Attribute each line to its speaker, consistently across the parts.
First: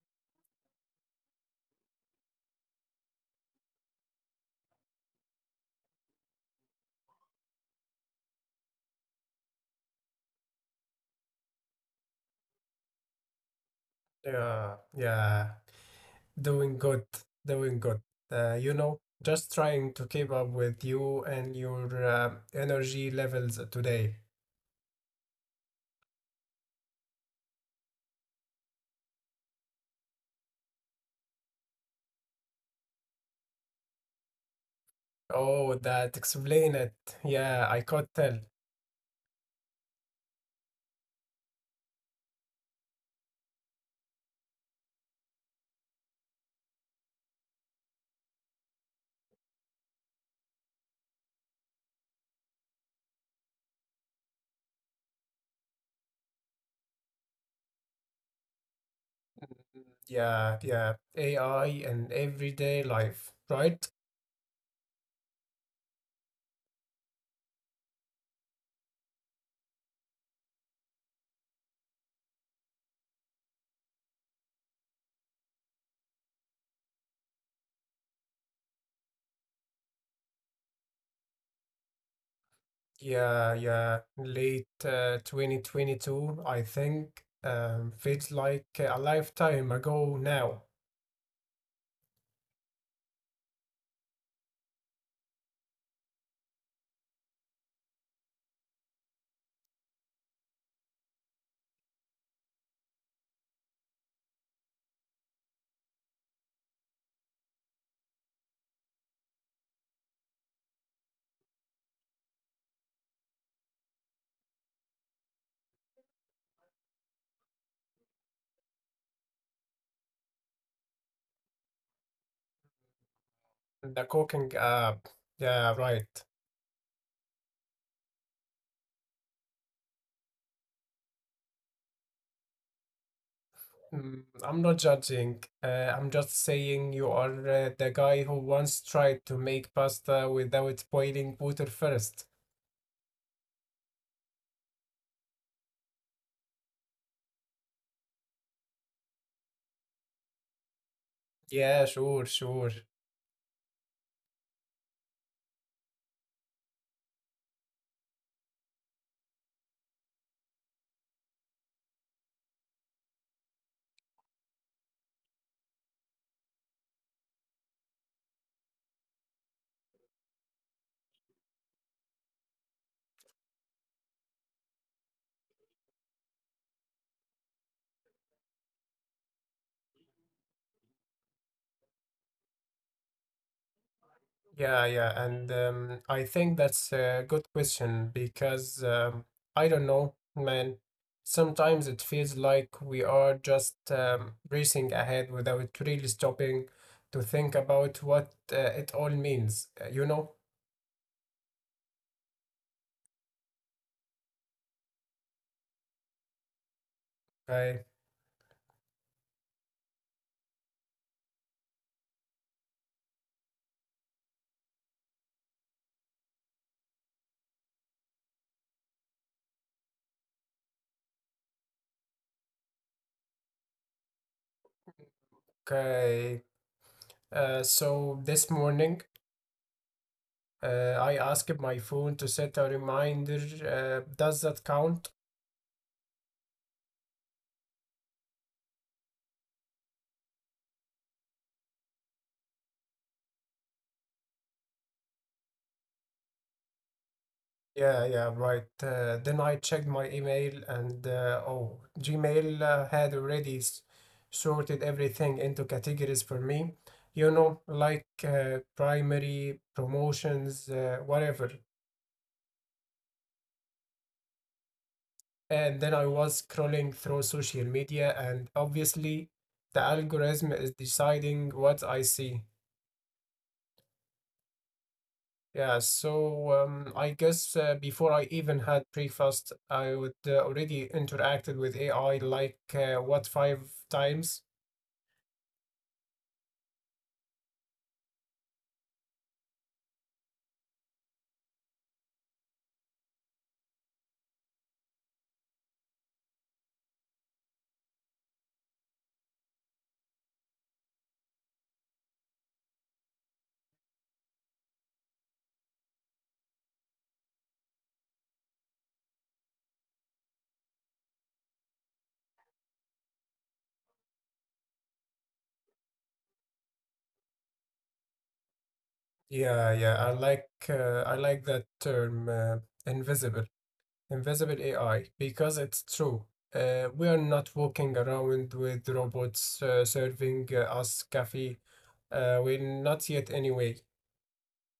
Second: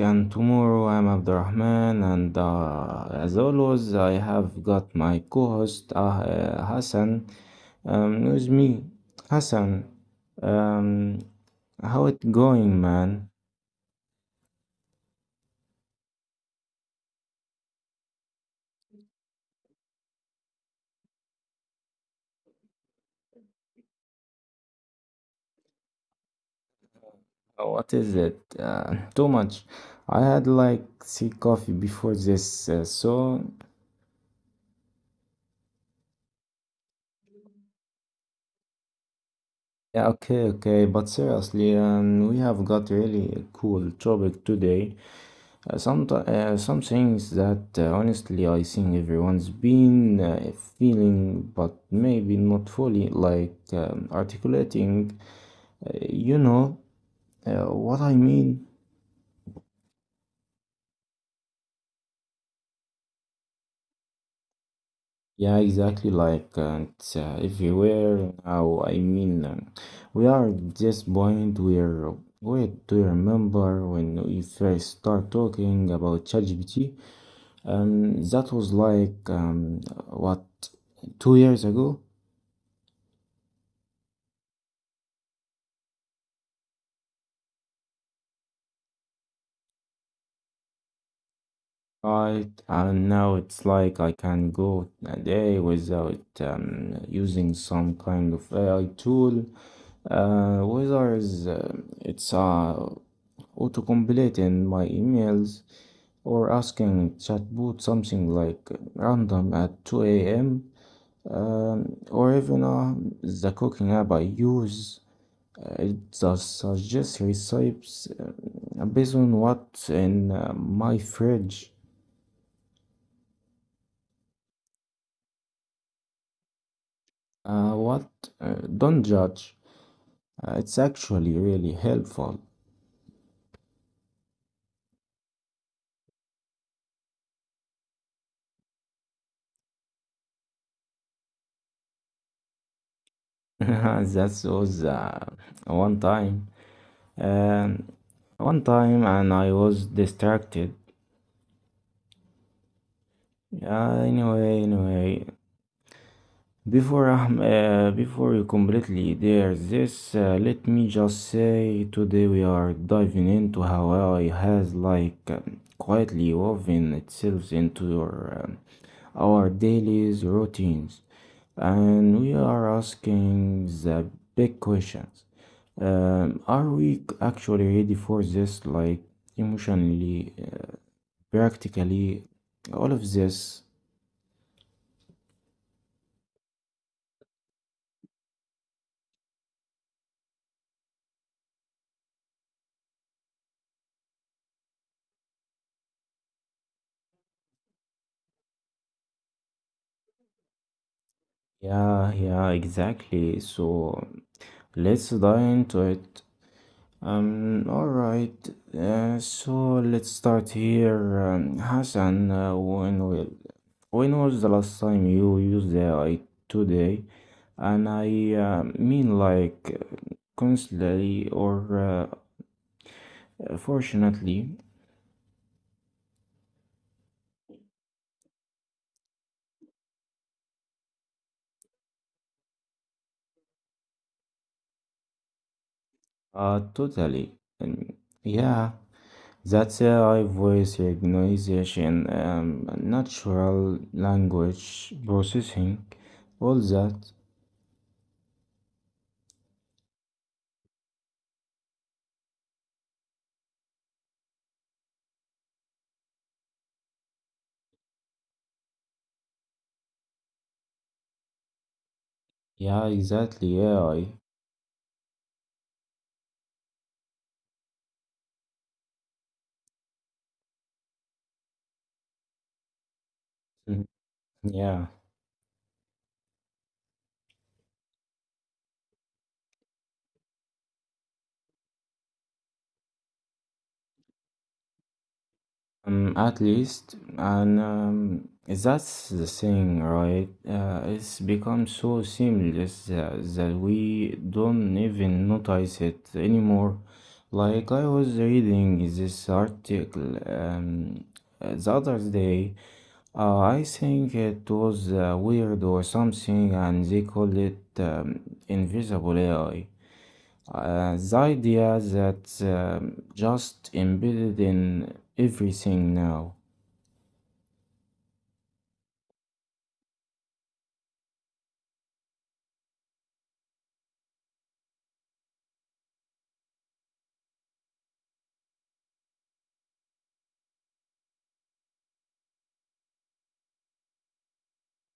Speaker 1: and Tomorrow. I'm Abdurrahman, and as always, I have got my co host Hassan with me. Hassan, um, how it going, man?
Speaker 2: Yeah, yeah, doing good, doing good. You know, just trying to keep up with you and your energy levels today.
Speaker 1: What is it? Too much. I had like three coffee before this, so.
Speaker 2: Oh, that explain it. Yeah, I could tell.
Speaker 1: Yeah, okay, okay, but seriously, we have got really a cool topic today. Some things that honestly I think everyone's been feeling, but maybe not fully, articulating. You know what I mean?
Speaker 2: Mm, yeah, yeah, AI and everyday life, right?
Speaker 1: Yeah, exactly. It's everywhere now. We are at this point where. Wait, do you remember when we first start talking about ChatGPT? That was like what 2 years ago.
Speaker 2: Yeah, yeah, late 2022, I think. Feels like a lifetime ago now.
Speaker 1: Right, and now it's like I can go a day without using some kind of AI tool, whether is, it's auto-completing my emails or asking chatbot something like random at 2 a.m. Or even the cooking app I use, it just suggests recipes based on what's in my fridge.
Speaker 2: The cooking app. Yeah, right.
Speaker 1: What? Don't judge. It's actually really helpful.
Speaker 2: I'm not judging. I'm just saying you are the guy who once tried to make pasta without boiling water first.
Speaker 1: that was uh, one time. Um, one time, and I was distracted.
Speaker 2: Yeah, sure, sure.
Speaker 1: Anyway, before before you completely dare this, let me just say today we are diving into how AI has quietly woven itself into our daily routines, and we are asking the big questions. Are we actually ready for this, like emotionally, practically, all of this?
Speaker 2: Yeah, yeah. And I think that's a good question because I don't know, man. Sometimes it feels like we are just racing ahead without really stopping to think about what it all means, uh?
Speaker 1: Yeah, yeah, exactly. So, let's dive into it. Um,
Speaker 2: Like,
Speaker 1: alright, uh, so let's start here. Hassan, when was the last time you used AI today? And I mean, like, constantly or fortunately,
Speaker 2: so this morning, I asked my phone to set a reminder. Does that count?
Speaker 1: totally. And yeah, that's AI voice recognition, natural language processing, all that.
Speaker 2: Yeah, yeah, right. Then I checked my email and Gmail had already sorted everything into categories for me. You know, like primary, promotions, whatever.
Speaker 1: Yeah, exactly. AI.
Speaker 2: And then I was scrolling through social media, and obviously, the algorithm is deciding what I see.
Speaker 1: Mhm. Yeah.
Speaker 2: Yeah, so I guess before I even had breakfast, I would already interacted with AI like what five times?
Speaker 1: At least, and that's the thing, right? It's become so seamless that we don't even notice it anymore. Like I was reading this article the other day. I think it was weird or something, and they call it invisible AI. The idea that just embedded in everything now.
Speaker 2: Yeah, yeah, I like that term uh, invisible, invisible AI because it's true. We are not walking around with robots serving us coffee. We're not yet anyway.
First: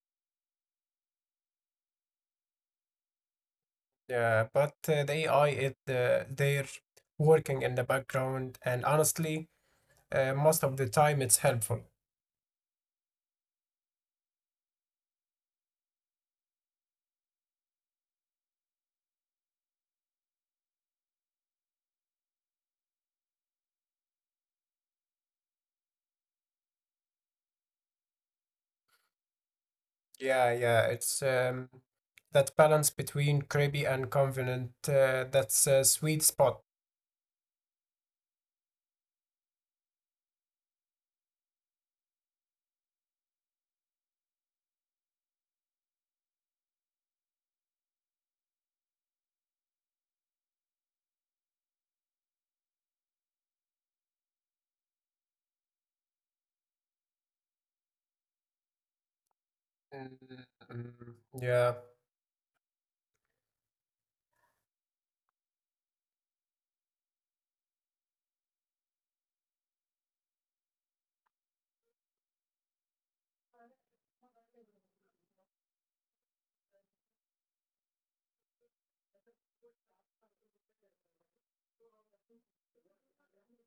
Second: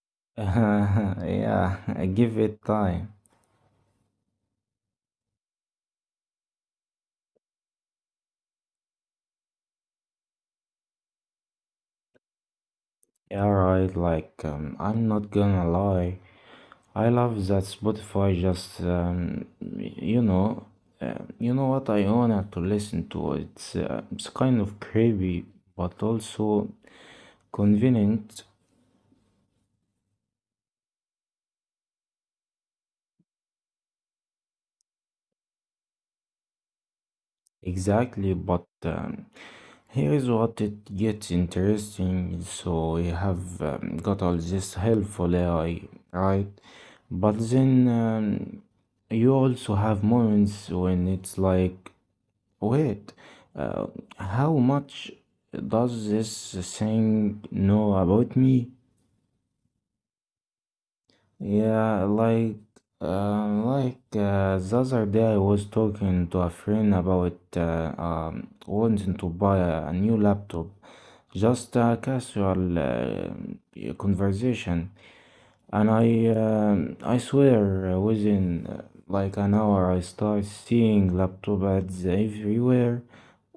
Speaker 1: yeah, give it time.
Speaker 2: Yeah, but the AI it uh, they're working in the background, and honestly. Most of the time it's helpful.
Speaker 1: Yeah, right. Like, I'm not gonna lie. I love that Spotify just, you know what I wanted to listen to. It's kind of creepy, but also convenient.
Speaker 2: Yeah, yeah, it's that balance between creepy and confident. That's a sweet spot.
Speaker 1: Exactly, but here's what it gets interesting. So you have got all this helpful AI, right? But then you also have moments when it's like, wait, uh, how much does this thing know about me?
Speaker 2: Mm, yeah,
Speaker 1: Yeah, like the other day I was talking to a friend about wanting to buy a new laptop. Just a casual conversation, and I swear within like an hour I start seeing laptop ads everywhere,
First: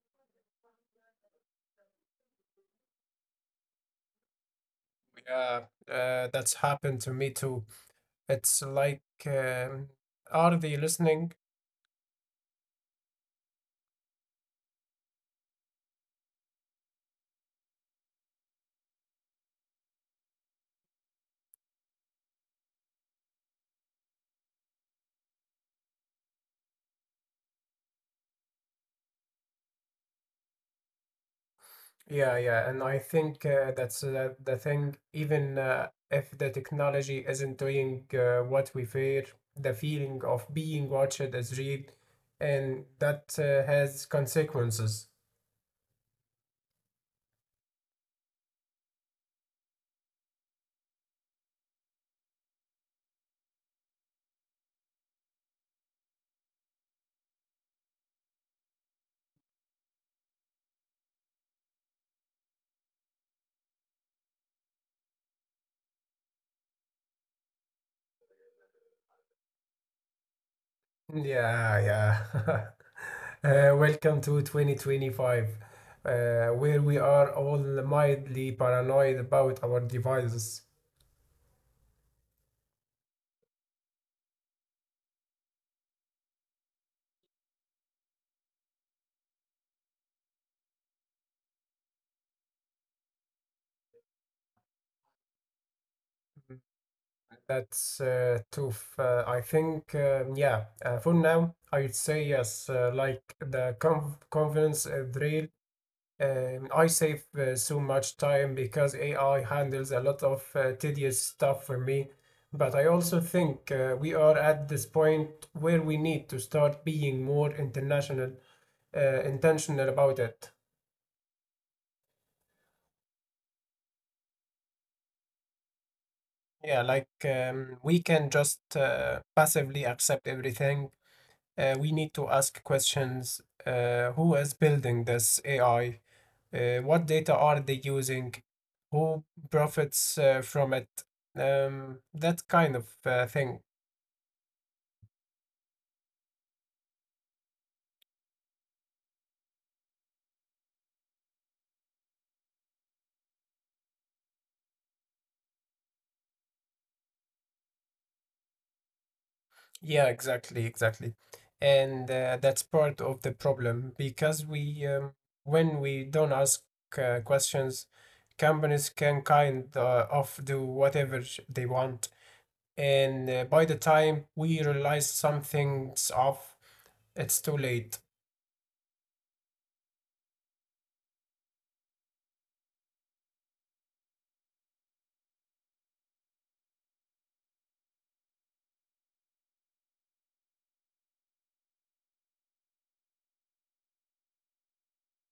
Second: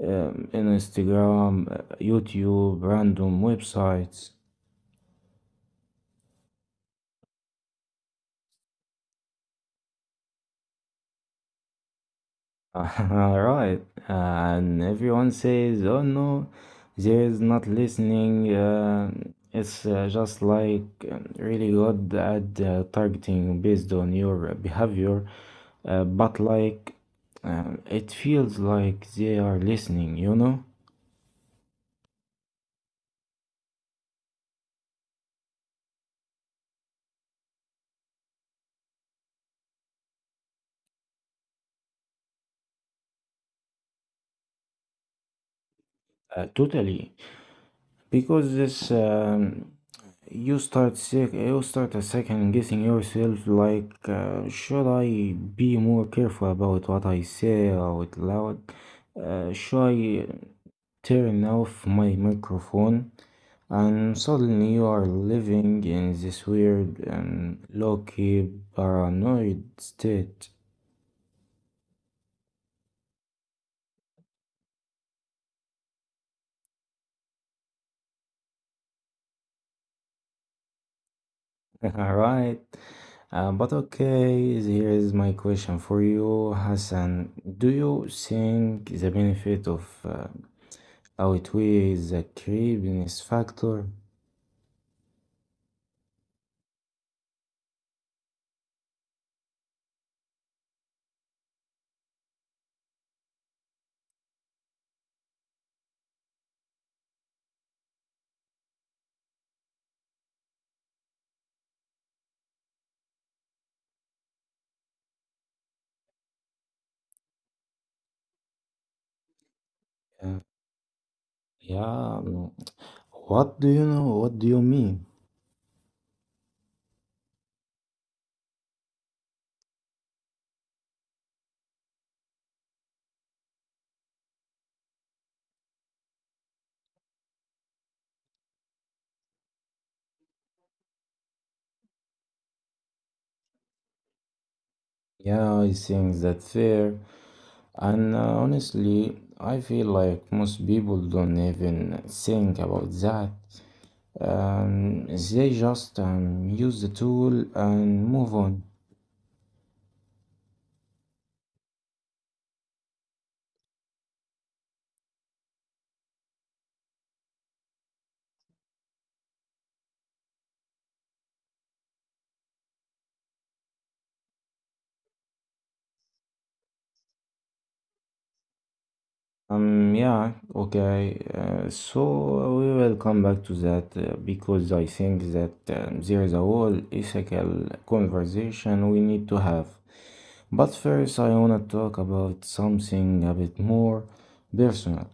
Speaker 1: in Instagram, YouTube, random websites.
Speaker 2: yeah, that's happened to me too. It's like, are they listening?
Speaker 1: Right, and everyone says, "Oh no, there is not listening." It's just like really good at targeting based on your behavior. But it feels like they are listening, you know,
Speaker 2: Yeah, yeah, and I think that's the thing. Even if the technology isn't doing what we fear, the feeling of being watched is real, and that has consequences.
Speaker 1: totally. Because you start you start a second guessing yourself. Like, should I be more careful about what I say out loud? Should I turn off my microphone? And suddenly you are living in this weird and low-key paranoid state.
Speaker 2: Yeah, yeah. Welcome to 2025, where we are all mildly paranoid about our devices.
Speaker 1: All right. But okay, here is my question for you, Hassan. Do you think the benefit of outweighs the creepiness factor?
Speaker 2: That's tough. I think, yeah, for now, I'd say yes. Like the confidence drill, I save so much time because AI handles a lot of tedious stuff for me. But I also think we are at this point where we need to start being more intentional about
Speaker 1: Uh,
Speaker 2: it.
Speaker 1: yeah. What do you know? What do you mean?
Speaker 2: Yeah, like we can just passively accept everything. We need to ask questions. Who is building this AI? What data are they using? Who profits from it? That kind of thing.
Speaker 1: Yeah, I think that's fair. And honestly, I feel like most people don't even think about that. They just use the tool and move on.
Speaker 2: Yeah, exactly, exactly. And that's part of the problem because when we don't ask questions, companies can kind of do whatever they want, and by the time we realize something's off, it's too late.
Speaker 1: Yeah, okay. So we will come back to that because I think that there is a whole ethical conversation we need to have. But first, I want to talk about something a bit more personal.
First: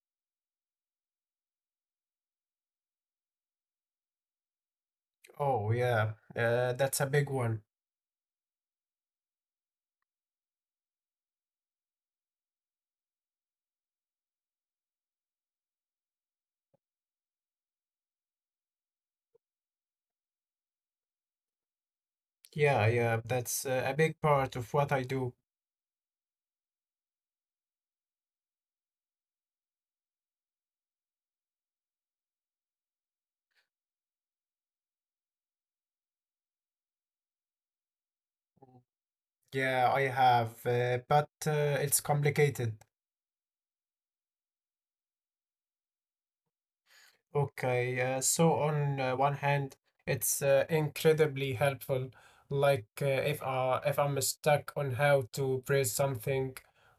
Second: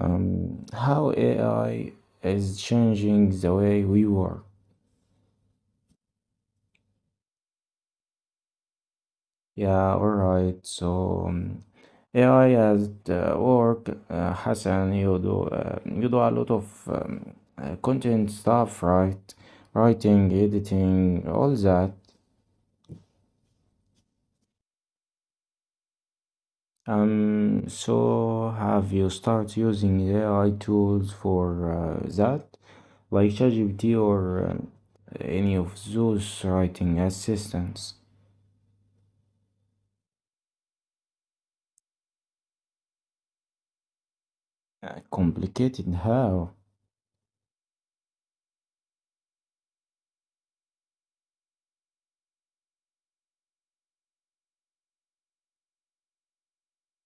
Speaker 1: How AI is changing the way we work.
Speaker 2: Oh, yeah, that's a big one.
Speaker 1: Yeah, all right. So, AI at work, Hassan, you do a lot of content stuff, right? Writing, editing, all that.
Speaker 2: Yeah, yeah, that's a big part of what I do.
Speaker 1: So have you start using AI tools for that, like ChatGPT or any of those writing assistants?
Speaker 2: Yeah, I have, but it's complicated.
Speaker 1: Complicated how?
Speaker 2: Okay, so on one hand, it's incredibly helpful. Like if I'm stuck on how to praise something,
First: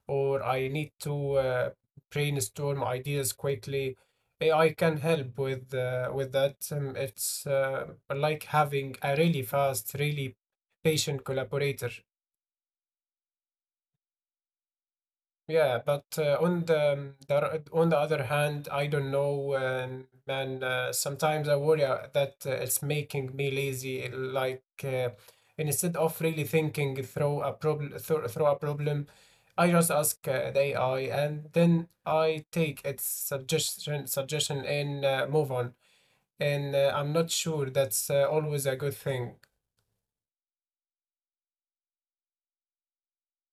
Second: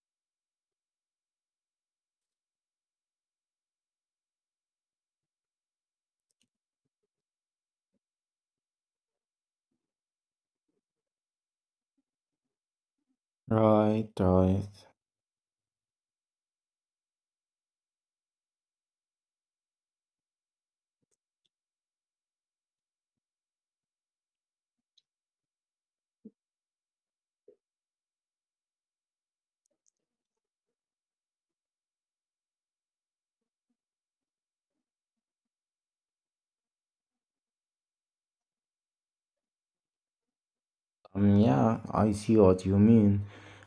Speaker 2: or I need to brainstorm ideas quickly, AI can help with that. It's like having a really fast, really patient collaborator.
Speaker 1: Right, right.
Speaker 2: Yeah, but on the other hand, I don't know, man. Sometimes I worry that it's making me lazy. Like instead of really thinking through a problem, I just ask the AI, and then I take its suggestion and move on. And I'm not sure that's always a good thing.
Speaker 1: Yeah, I see what you mean.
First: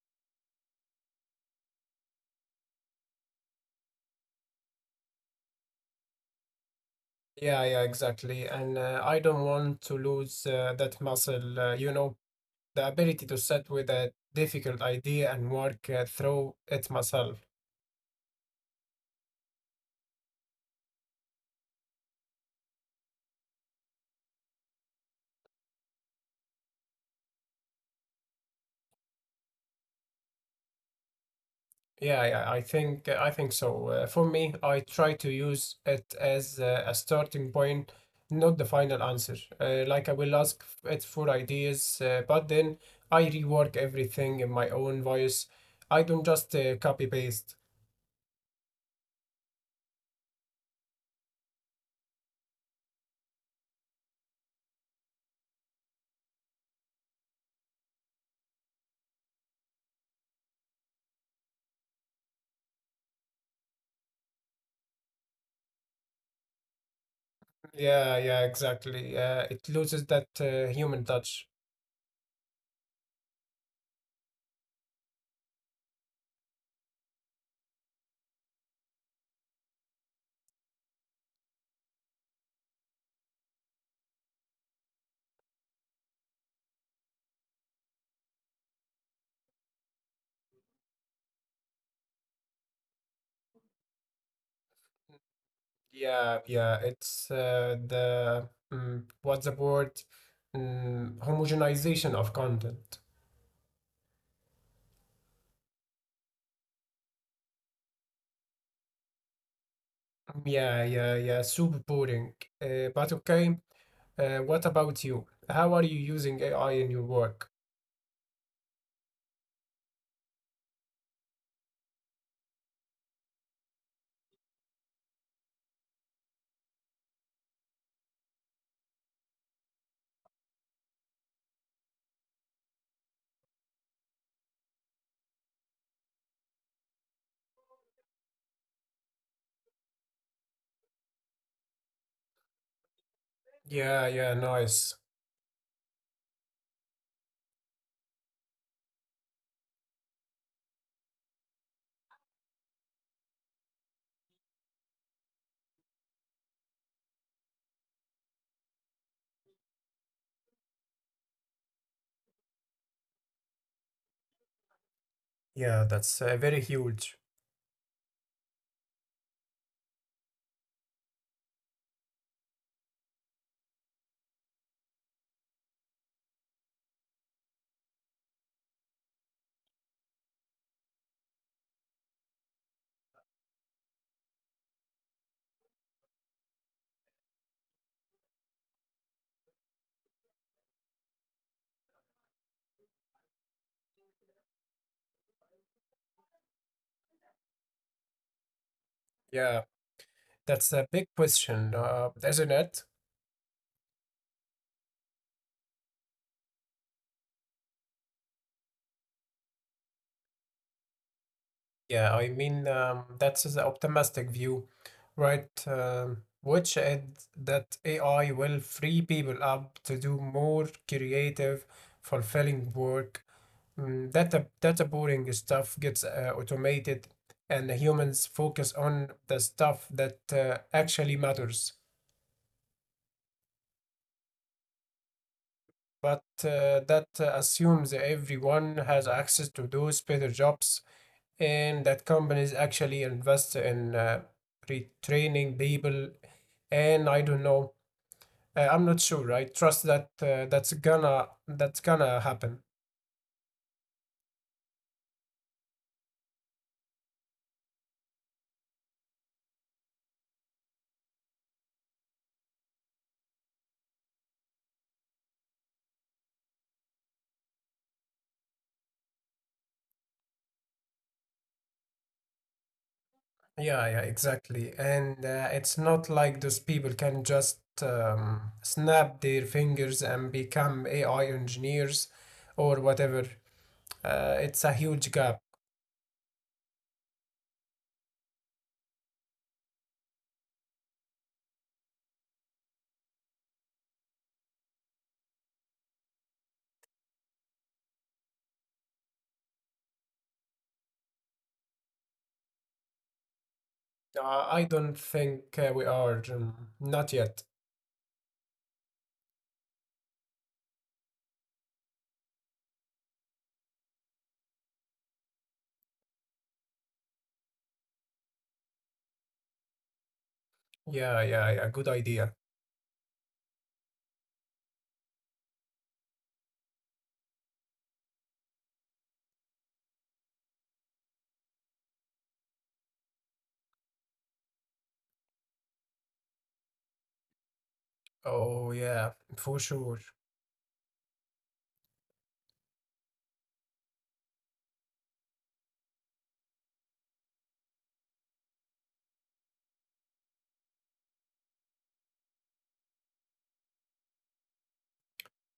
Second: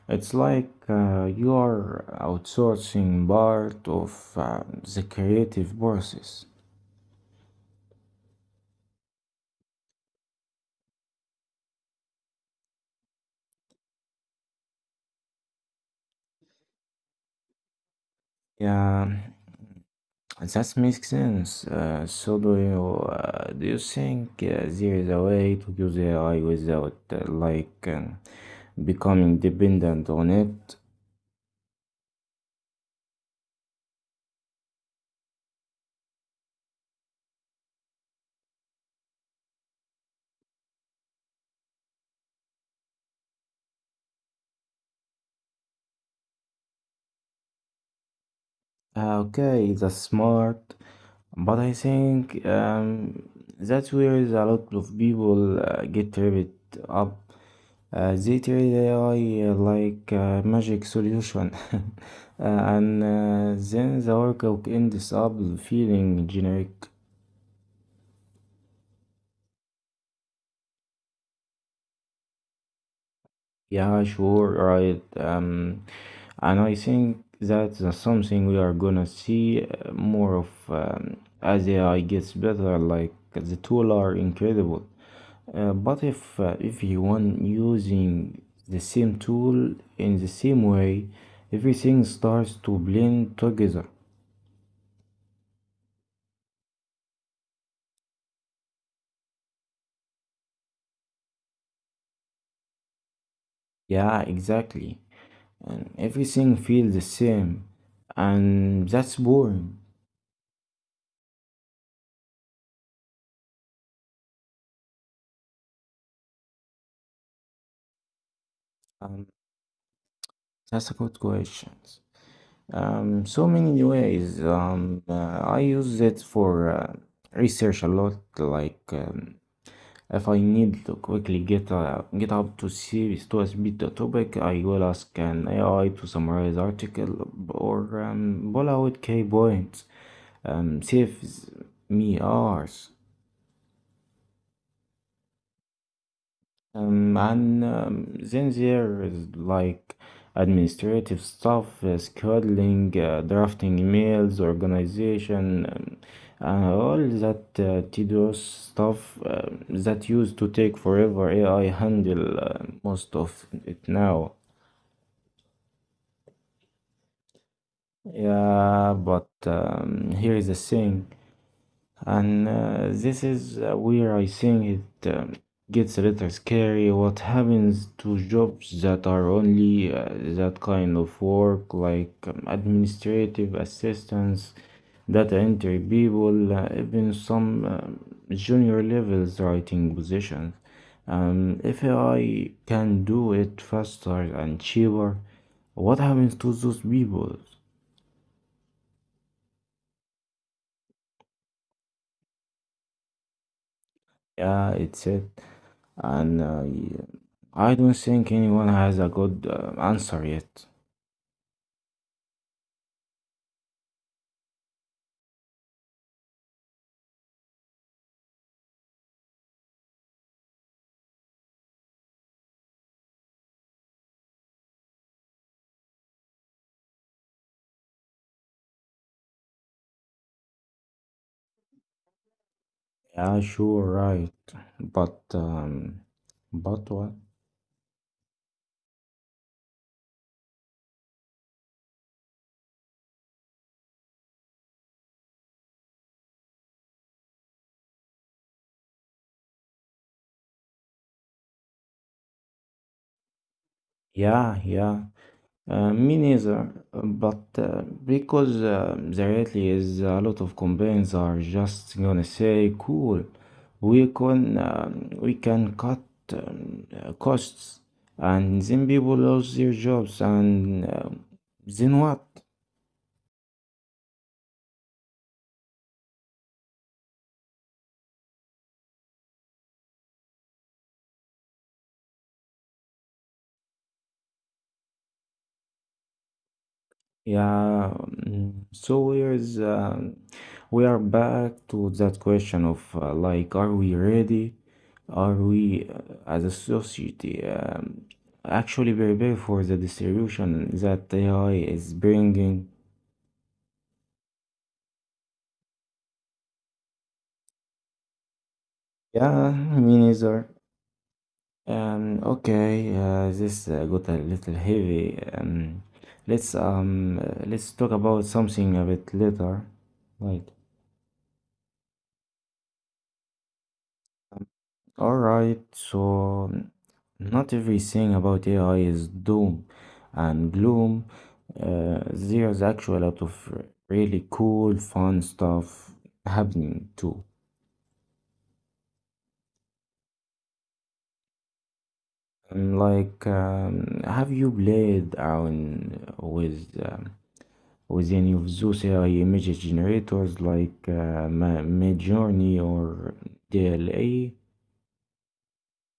Speaker 1: It's like you are outsourcing part of the creative process.
Speaker 2: Yeah, yeah, exactly. And I don't want to lose that muscle, you know, the ability to sit with a difficult idea and work through it myself.
Speaker 1: Yeah, that makes sense. So do you think there is a way to use AI without becoming dependent on it?
Speaker 2: Yeah, yeah, I think so. For me, I try to use it as a starting point, not the final answer. Like I will it for ideas, but then I rework everything in my own voice. I don't just copy paste.
Speaker 1: Okay, that's smart, but I think that's where a lot of people get tripped up. They treat AI like a magic solution. And then the workbook ends up feeling generic.
Speaker 2: Yeah, yeah, exactly. It loses that human touch.
Speaker 1: Yeah, sure, right. And I think that's something we are gonna see more of as AI gets better. Like the tool are incredible, but if you want using the same tool in the same way, everything starts to blend together.
Speaker 2: Yeah, yeah, it's what's the word? Homogenization of content.
Speaker 1: Yeah, exactly. And everything feels the same, and that's boring.
Speaker 2: Mm, yeah, yeah, yeah, super boring. But okay, what about you? How are you using AI in your work?
Speaker 1: Um, that's a good question. So many ways. I use it for research a lot. Like if I need to quickly get up to series to speed the topic, I will ask an AI to summarize article or pull out key points. Saves me hours.
Speaker 2: Yeah, yeah, nice.
Speaker 1: And then there is like administrative stuff, scheduling, drafting emails, organization, and all that tedious stuff that used to take forever. AI handle most of it now.
Speaker 2: Yeah, that's very huge.
Speaker 1: Yeah, but here is the thing. And this is where I think it gets a little scary. What happens to jobs that are only that kind of work, like administrative assistants, data entry people, even some junior levels writing positions? If AI can do it faster and cheaper, what happens to those people?
Speaker 2: Yeah, that's a big question, isn't it?
Speaker 1: Yeah, it's it. And I don't think anyone has a good answer yet.
Speaker 2: Yeah, I mean, that's the optimistic view, right? Which is that AI will free people up to do more creative, fulfilling work. Mm, that data boring stuff gets automated, and the humans focus on the stuff that actually matters.
Speaker 1: Yeah, sure, right. But
Speaker 2: But uh,
Speaker 1: but
Speaker 2: that
Speaker 1: what?
Speaker 2: uh, assumes everyone has access to those better jobs, and that companies actually invest in retraining people, and I don't know, I'm not sure I trust that that's gonna that's gonna happen.
Speaker 1: Yeah, yeah. Me neither. But because the reality is a lot of companies are just gonna say, cool, we can cut costs, and then people lose their jobs, and then what?
Speaker 2: Yeah, yeah, exactly, and it's not like those people can just snap their fingers and become AI engineers or whatever. It's a huge gap.
Speaker 1: Yeah, so here's we are back to that question of like, are we ready? Are we as a society actually prepared for the distribution that AI is bringing?
Speaker 2: I don't think we are not yet.
Speaker 1: Yeah, me neither. Okay, this got a little heavy. Let's let's talk about something a bit later. Right.
Speaker 2: Yeah, yeah, yeah, good idea.
Speaker 1: All right. So not everything about AI is doom and gloom. There's actually a lot of really cool, fun stuff happening too.
Speaker 2: Oh yeah, for sure.
Speaker 1: Like, have you played around with any of those AI image generators like Midjourney or DLA?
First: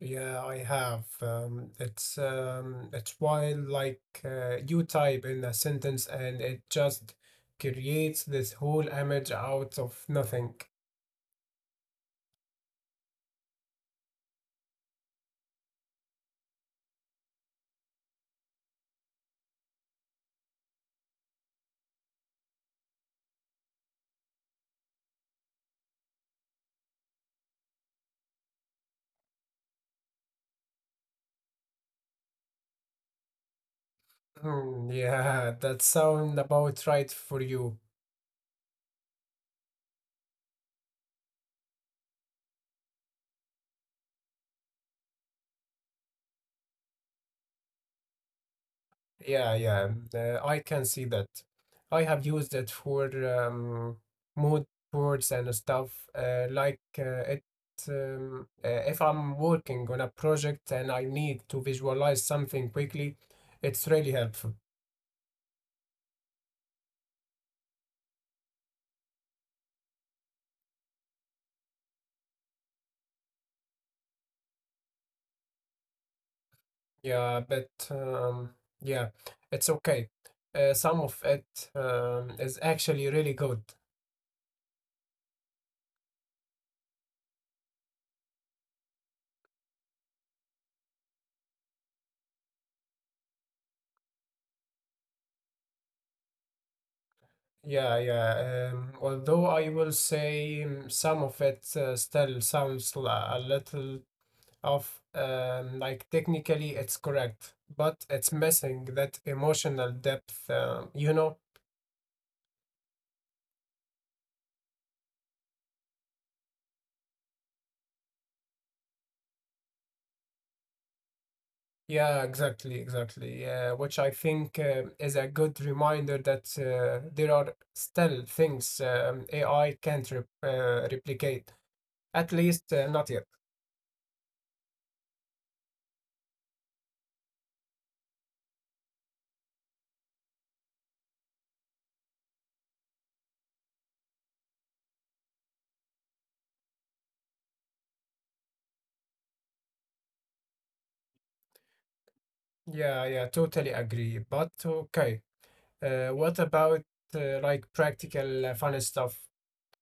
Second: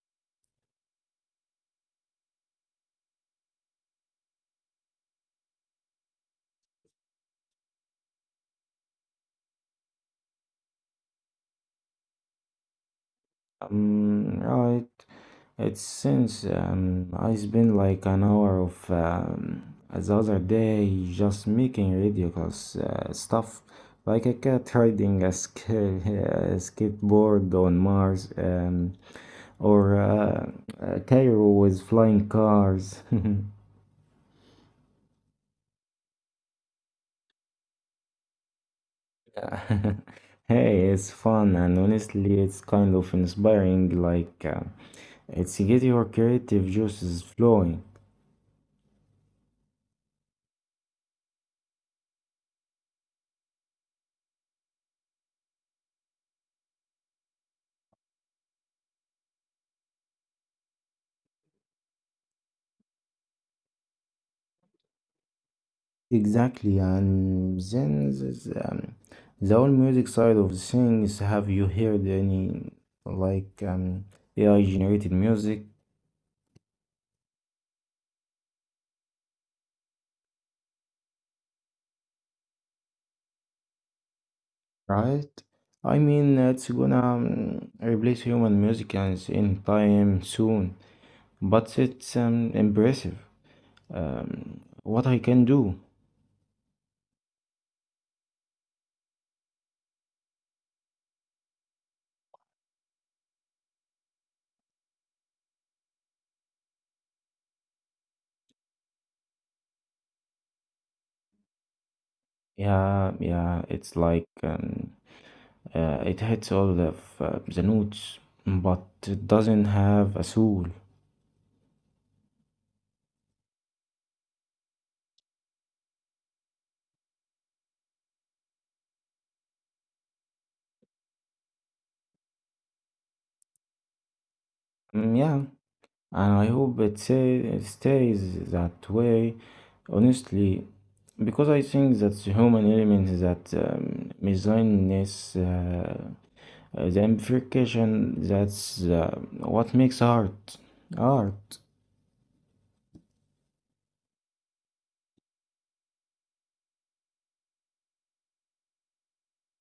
Speaker 2: Yeah, I have. It's it's wild. Like you type in a sentence and it just creates this whole image out of nothing.
Speaker 1: Right. It's since I spent like an hour of the other day just making ridiculous stuff, like a cat riding a skateboard on Mars, or Cairo with flying cars.
Speaker 2: Hmm. Yeah, that sound about right for you.
Speaker 1: Hey, it's fun, and honestly, it's kind of inspiring. Like, it's get your creative juices flowing.
Speaker 2: Yeah, yeah. I can see that. I have used it for um, mood boards and stuff. If I'm working on a project and I need to visualize something quickly, it's really helpful.
Speaker 1: Exactly, and then there's, the whole music side of the things. Have you heard any like AI generated music,
Speaker 2: Yeah, but yeah, it's okay. Some of it is actually really good.
Speaker 1: right? I mean, it's gonna replace human music and in time soon, but it's impressive. What I can do?
Speaker 2: Yeah, yeah. Although I will say some of it still sounds li- a little of like technically it's correct, but it's missing that emotional depth, you know?
Speaker 1: Yeah, yeah, it's like it hits all of the notes, but it doesn't have a soul.
Speaker 2: Yeah, exactly, exactly. Yeah, which I think is a good reminder that there are still things AI can't replicate, at least not yet.
Speaker 1: Yeah, and I hope stays that way, honestly, because I think that the human element, that messiness, the amplification, that's what makes art art.
Speaker 2: Yeah, yeah, totally agree. But okay, what about like practical fun stuff?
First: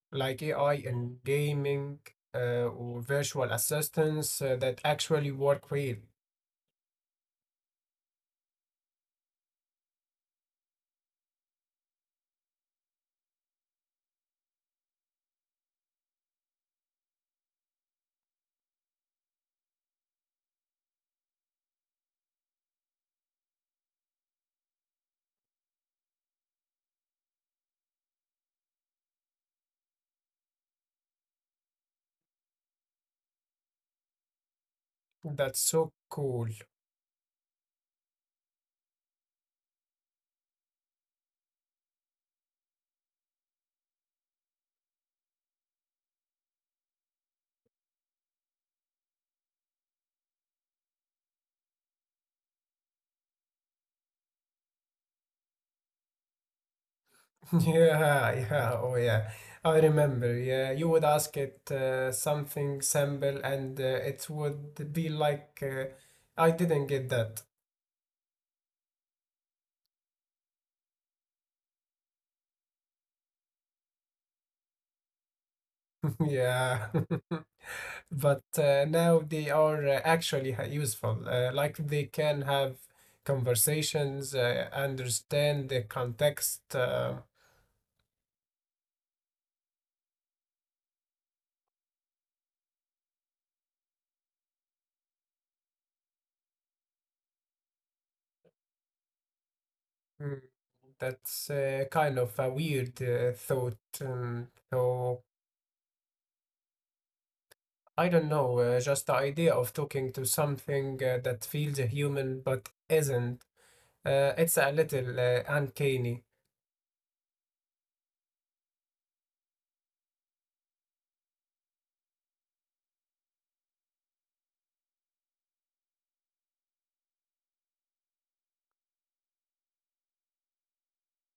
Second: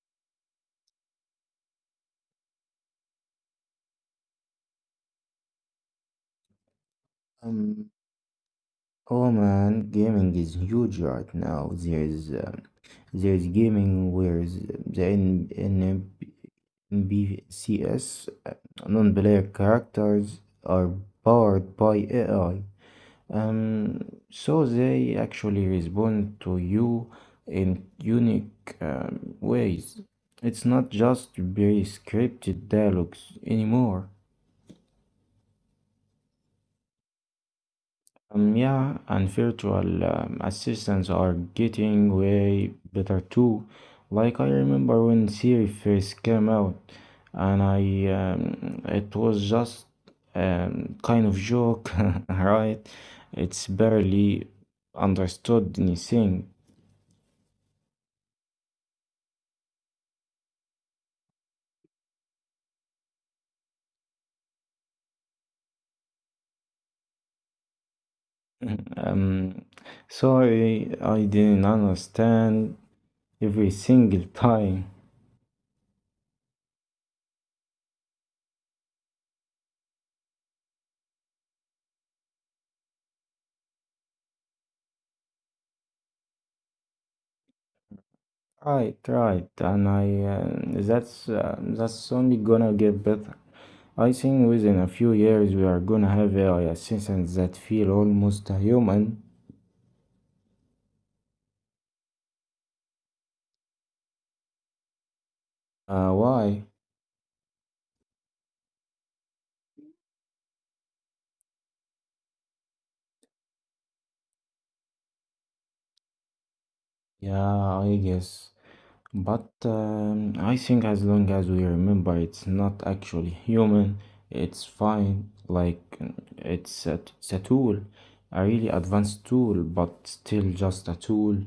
Speaker 2: Like AI in gaming or virtual assistants that actually work real.
Speaker 1: Um, oh man, gaming is huge right now. There's gaming where the NPCs, non-player characters, are powered by AI. Um, so they actually respond to you in unique ways. It's not just pre-scripted dialogues anymore.
Speaker 2: That's so cool.
Speaker 1: Yeah, and virtual assistants are getting way better too. Like I remember when Siri first came out, and I it was just kind of joke. Right? It's barely understood anything.
Speaker 2: Yeah, yeah, oh yeah. I remember. Yeah, you would ask it something simple and it would be like, I didn't get that.
Speaker 1: Um, Sorry, I didn't understand every single time.
Speaker 2: Yeah. But now they are actually useful. Like they can have conversations, understand the context.
Speaker 1: I tried, and I that's only gonna get better. I think within a few years we are gonna have AI assistants that feel almost human.
Speaker 2: Mm, That's kind of a weird thought.
Speaker 1: Why?
Speaker 2: I don't know, just the idea of talking to something that feels human but isn't. It's a little uncanny.
Speaker 1: Yeah, I guess. But I think as long as we remember it's not actually human, it's fine. Like it's a, it's a tool, a really advanced tool, but still just a tool.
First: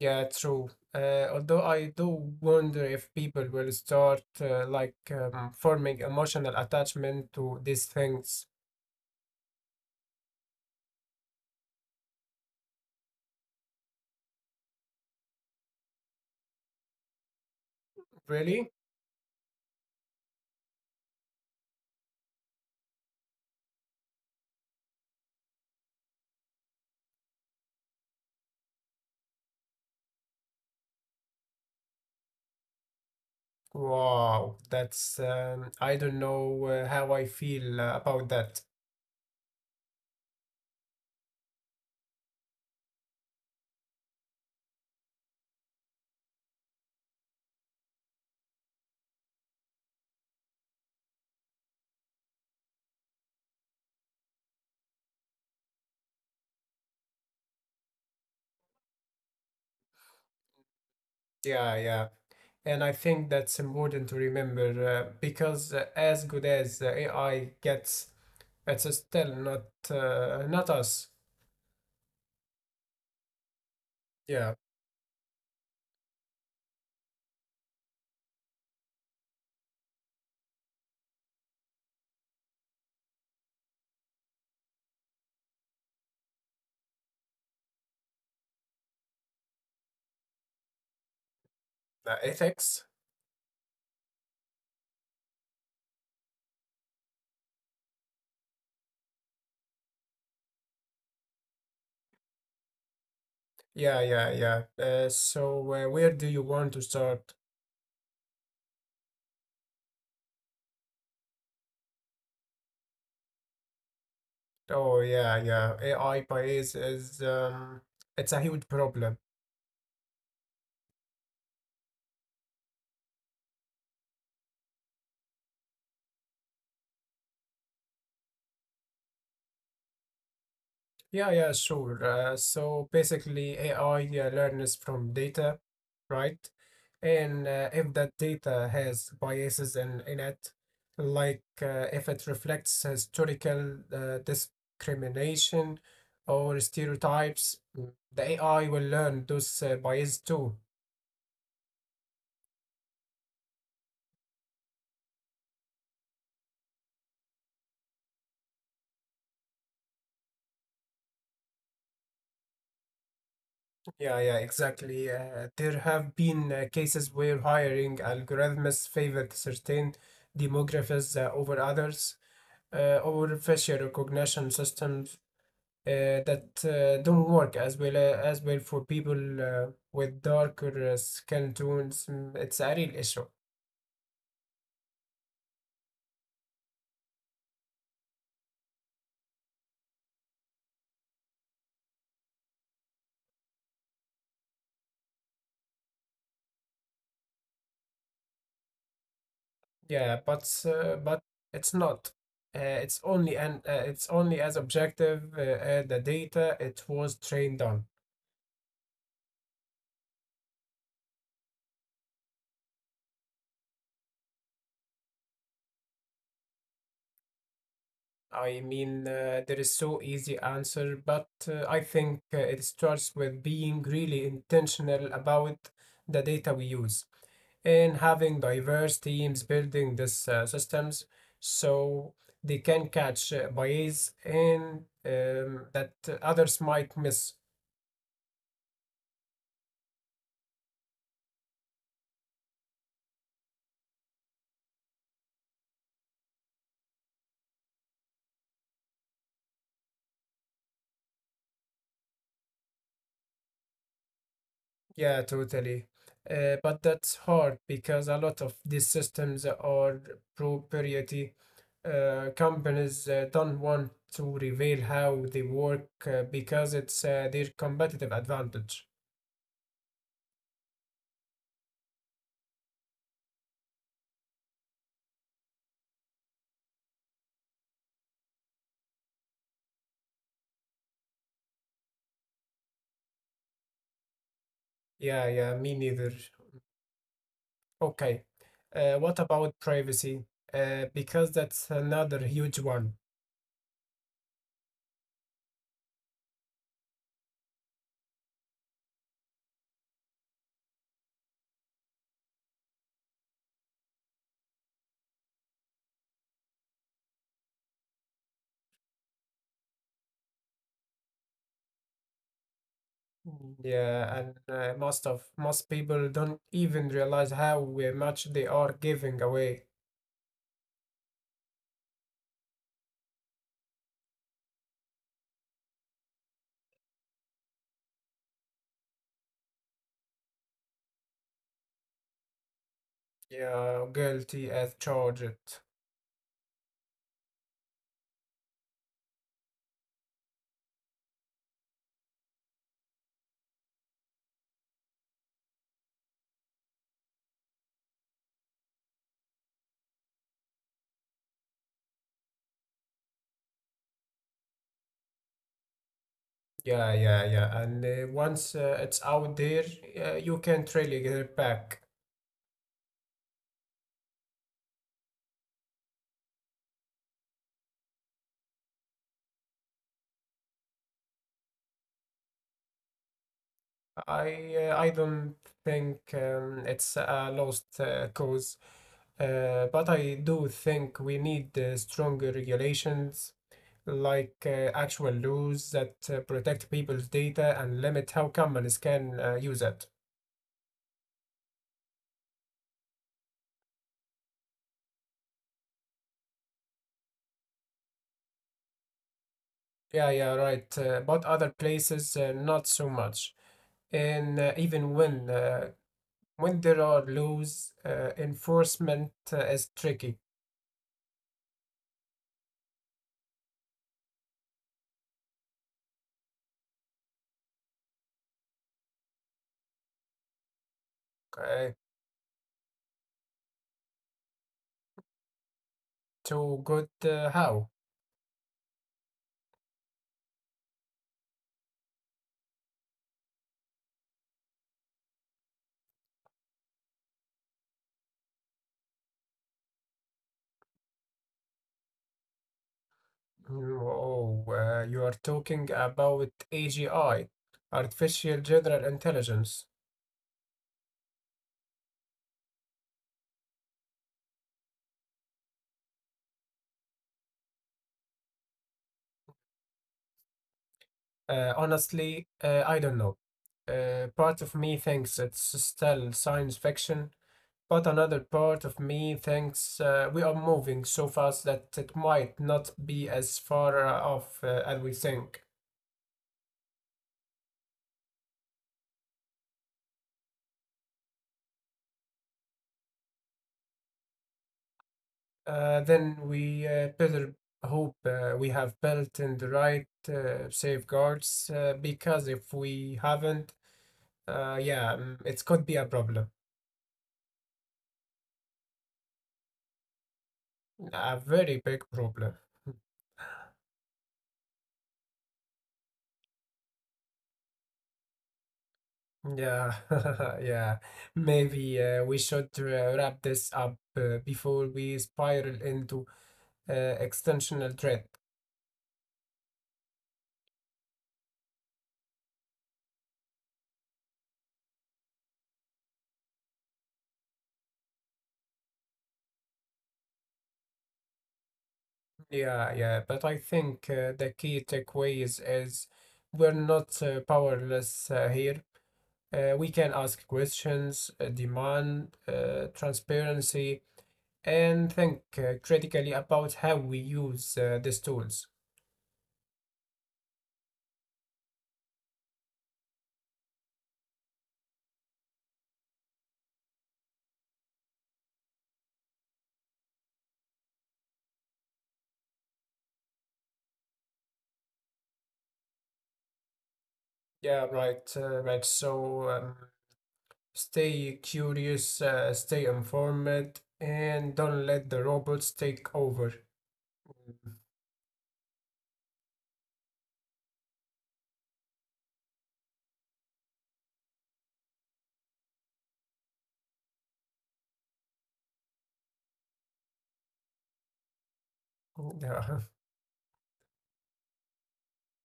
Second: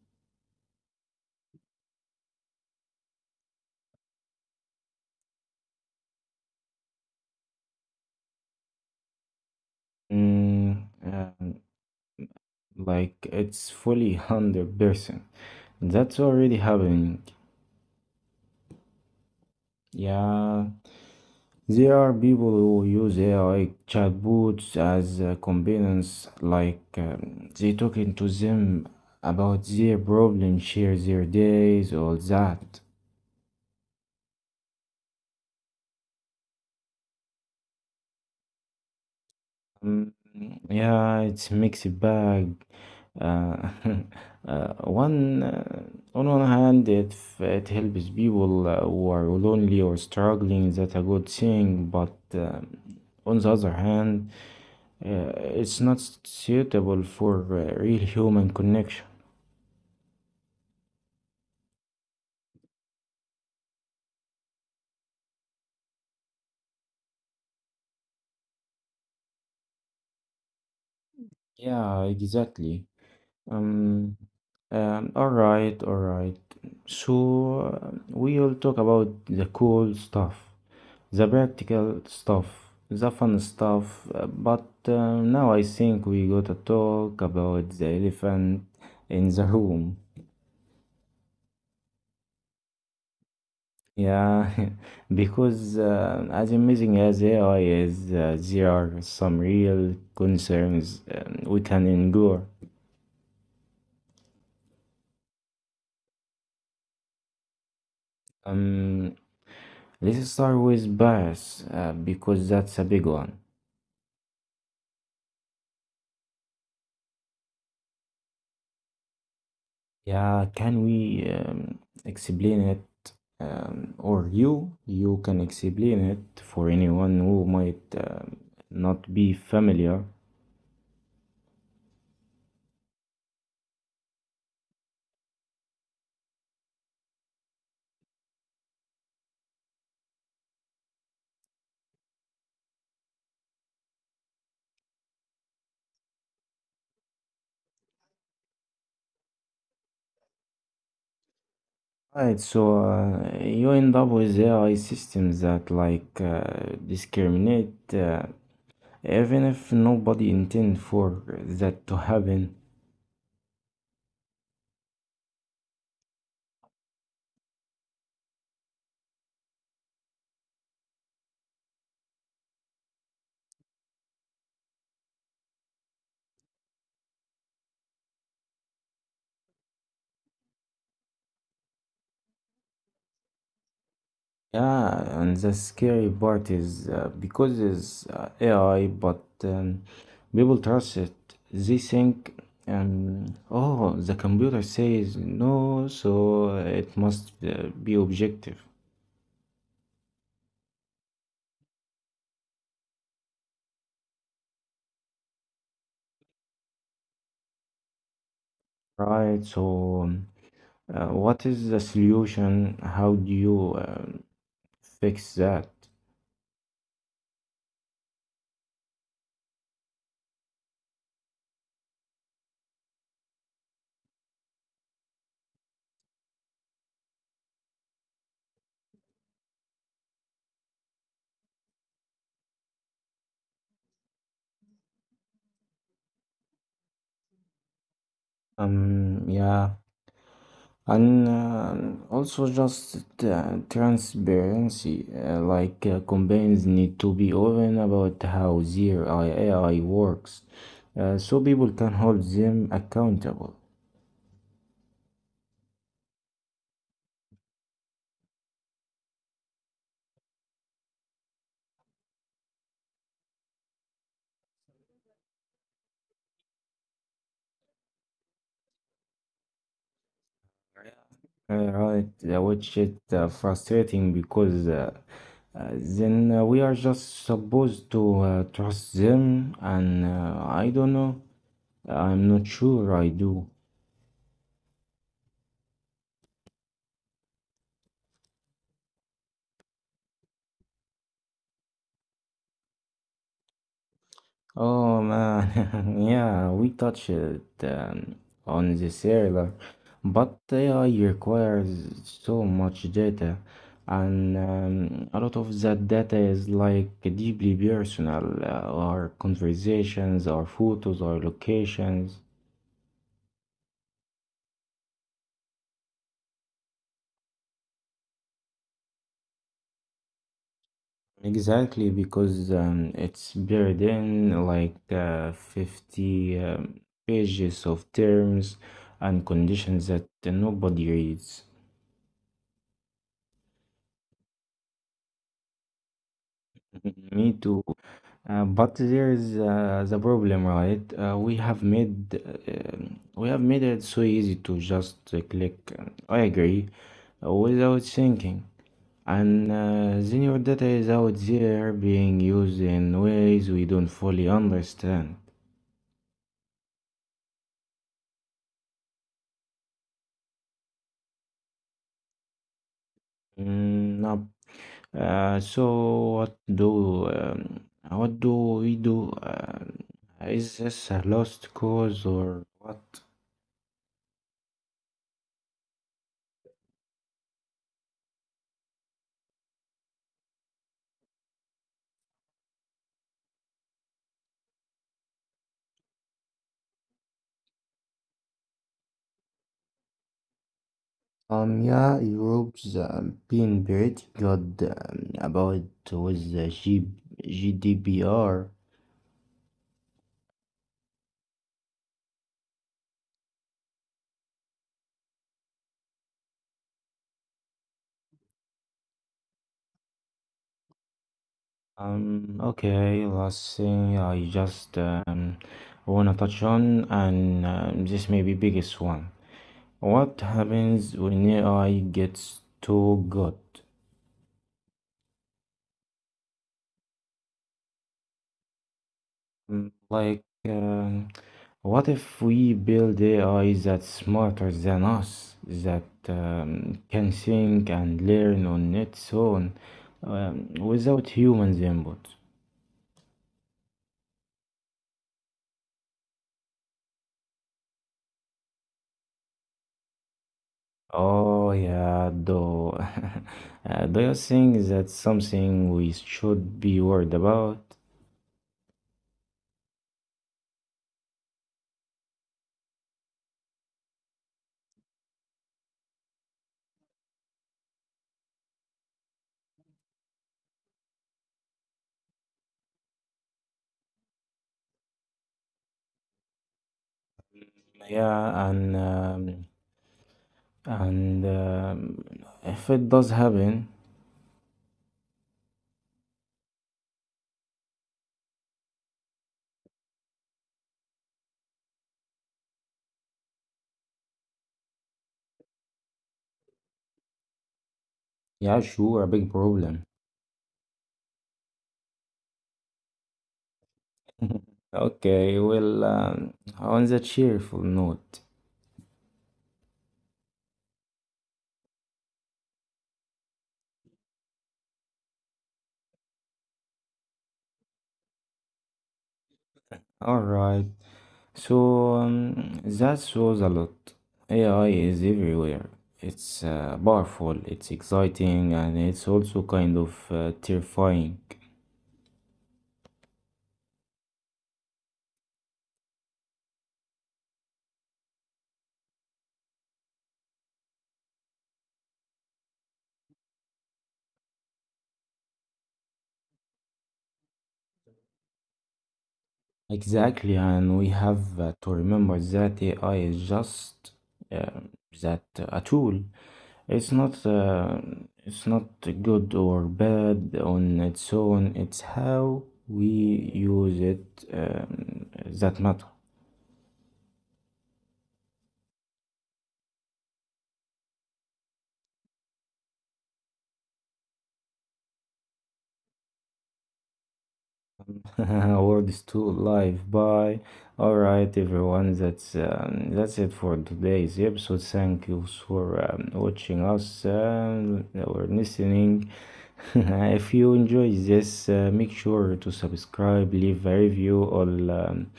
Speaker 2: Yeah, true. Although I do wonder if people will start forming emotional attachment to these things.
Speaker 1: Mm, um, like it's fully 100%. That's already happening.
Speaker 2: Really?
Speaker 1: Yeah, there are people who use AI chatbots as companions, like they talking to them about their problems, share their days, all that.
Speaker 2: Wow, that's I don't know how I feel about that.
Speaker 1: Mm, yeah, it's mixed bag. Uh, uh, one on one hand, it helps people who are lonely or struggling. That's a good thing, but on the other hand it's not suitable for real human connection.
Speaker 2: Yeah, yeah. And I think that's important to remember because as good as AI gets, it's still not us.
Speaker 1: Yeah, exactly. Um,
Speaker 2: Yeah.
Speaker 1: all right, all right. So we'll talk about the cool stuff, the practical stuff, the fun stuff. But now I think we gotta talk about the elephant in the room.
Speaker 2: Ethics.
Speaker 1: Yeah, because as amazing as AI is, there are some real concerns we can endure.
Speaker 2: Yeah, yeah, yeah. So where do you want to start?
Speaker 1: Um, let's start with bias, because that's a big one.
Speaker 2: Oh, yeah, yeah. AI bias is it's a huge problem.
Speaker 1: Yeah, can we explain it, or you can explain it for anyone who might not be familiar.
Speaker 2: Yeah, yeah, sure. So basically, AI learns from data, right? And if that data has biases in it, like if it reflects historical discrimination or stereotypes, the AI will learn those biases too.
Speaker 1: Right, so you end up with AI systems that like discriminate. Even if nobody intend for that to happen.
Speaker 2: Yeah, yeah, exactly. There have been cases where hiring algorithms favored certain demographics over others, or facial recognition systems that don't work as well for people with darker skin tones. Mm, it's a real issue.
Speaker 1: Yeah, and the scary part is because it's AI, but people trust it. They think, oh, the computer says no, so it must be objective,
Speaker 2: Yeah, but it's not. Uh, it's only as objective as the data it was trained on.
Speaker 1: right? So what is the solution? How do you fix that?
Speaker 2: I mean, there is so easy answer, but I think it starts with being really intentional about the data we use, and having diverse teams building these systems so they can catch bias and that others might miss.
Speaker 1: Yeah. And also just transparency, like companies need to be open about how their AI works, so people can hold them accountable.
Speaker 2: Yeah, totally. But that's hard because a lot of these systems are proprietary. Companies don't want to reveal how they work because it's their competitive advantage.
Speaker 1: Right, which is frustrating because then we are just supposed to trust them, and I don't know, I'm not sure I do.
Speaker 2: Yeah, yeah, me neither. Okay. What about privacy? Because that's another huge one.
Speaker 1: Oh man, yeah, we touched it on this earlier, but AI requires so much data, and a lot of that data is like deeply personal, our conversations, our photos, our locations.
Speaker 2: Mm, yeah, and most people don't even realize how much they are giving away.
Speaker 1: Exactly, because it's buried in like 50 pages of terms and conditions that nobody reads.
Speaker 2: Yeah, guilty as charged.
Speaker 1: Me too. But there's the problem, right? We have made we have made it so easy to just click I agree without thinking, and then your data is out there being used in ways we don't fully understand.
Speaker 2: Yeah, yeah, yeah. And once it's out there, you can't really get it back.
Speaker 1: Mm, no. So what do we do? Is this a lost cause or what?
Speaker 2: I don't think it's a lost cause, but I do think we need stronger regulations, like actual laws that protect people's data and limit how companies can use it.
Speaker 1: Yeah, Europe's been pretty good about with the G GDPR.
Speaker 2: Yeah, yeah, right. But other places, not so much. And even when there are laws, enforcement is tricky.
Speaker 1: Okay, last thing I just wanna touch on, and this may be biggest one. What happens when
Speaker 2: Uh,
Speaker 1: AI gets too good?
Speaker 2: to good how?
Speaker 1: Like, uh, what if we build AI that's smarter than us, that can think and learn on its own without humans' input?
Speaker 2: Oh, you are talking about AGI, artificial general intelligence.
Speaker 1: Oh, yeah, though. Do you think that's something we should be worried about?
Speaker 2: Honestly, I don't know. Part of me thinks it's still science fiction, but another part of me thinks we are moving so fast that it might not be as far off as we think.
Speaker 1: Yeah, and if it does happen,
Speaker 2: Then we better hope we have built in the right safeguards because if we haven't, yeah, it could be a problem,
Speaker 1: yeah, sure, a big problem.
Speaker 2: a very big problem.
Speaker 1: Okay, well, on the cheerful note,
Speaker 2: Yeah, yeah. Maybe we should wrap this up before we spiral into uh, extensional threat.
Speaker 1: all right. So that shows a lot. AI is everywhere. It's powerful, it's exciting, and it's also kind of terrifying.
Speaker 2: Yeah, yeah. But I think the key takeaways is we're not powerless here. We can ask questions, demand transparency, and think critically about how we use these tools.
Speaker 1: Exactly, and we have to remember that AI is just uh, that a tool. It's not, it's not good or bad on its own. It's how we use it that matters.
Speaker 2: Yeah, right, right. So stay curious, stay informed, and don't let the robots take over.
Speaker 1: World is too live. Bye. All right, everyone. That's that's it for today's episode. Thank you for watching us or listening. If you enjoy this, make sure to
Speaker 2: Yeah.
Speaker 1: subscribe, leave a review,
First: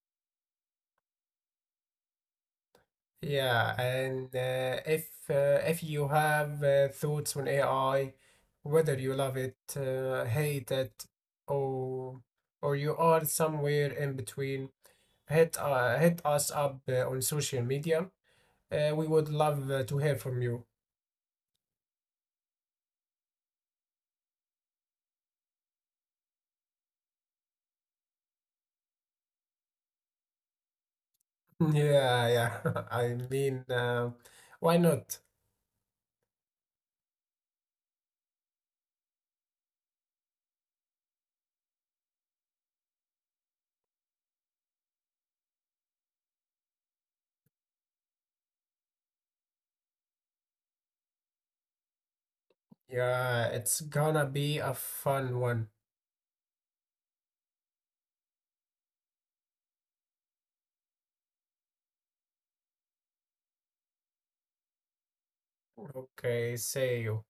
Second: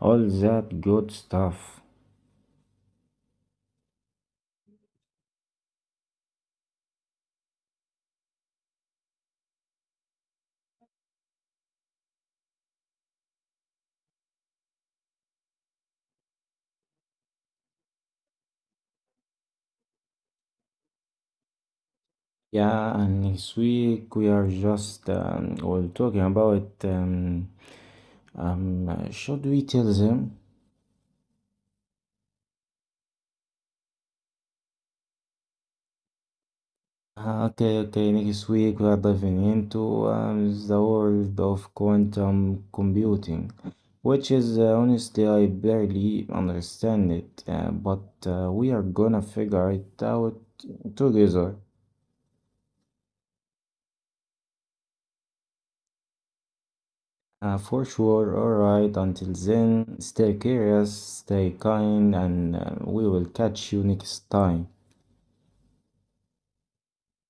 Speaker 1: all that good stuff.
Speaker 2: Yeah, and if you have thoughts on AI, whether you love it, hate it, or or you are somewhere in between, hit us up on social media. We would love to hear from you.
Speaker 1: Yeah, and next week we are just we talking about should we tell them?
Speaker 2: Yeah, yeah. I mean, why not?
Speaker 1: Ah, okay, okay. Next week we are diving into the world of quantum computing, which is honestly I barely understand it, but we are gonna figure it out together.
Speaker 2: Yeah, it's gonna be a fun one.
Speaker 1: For sure, alright. Until then, stay curious, stay kind, and we will catch you next time.
Speaker 2: Okay, see you.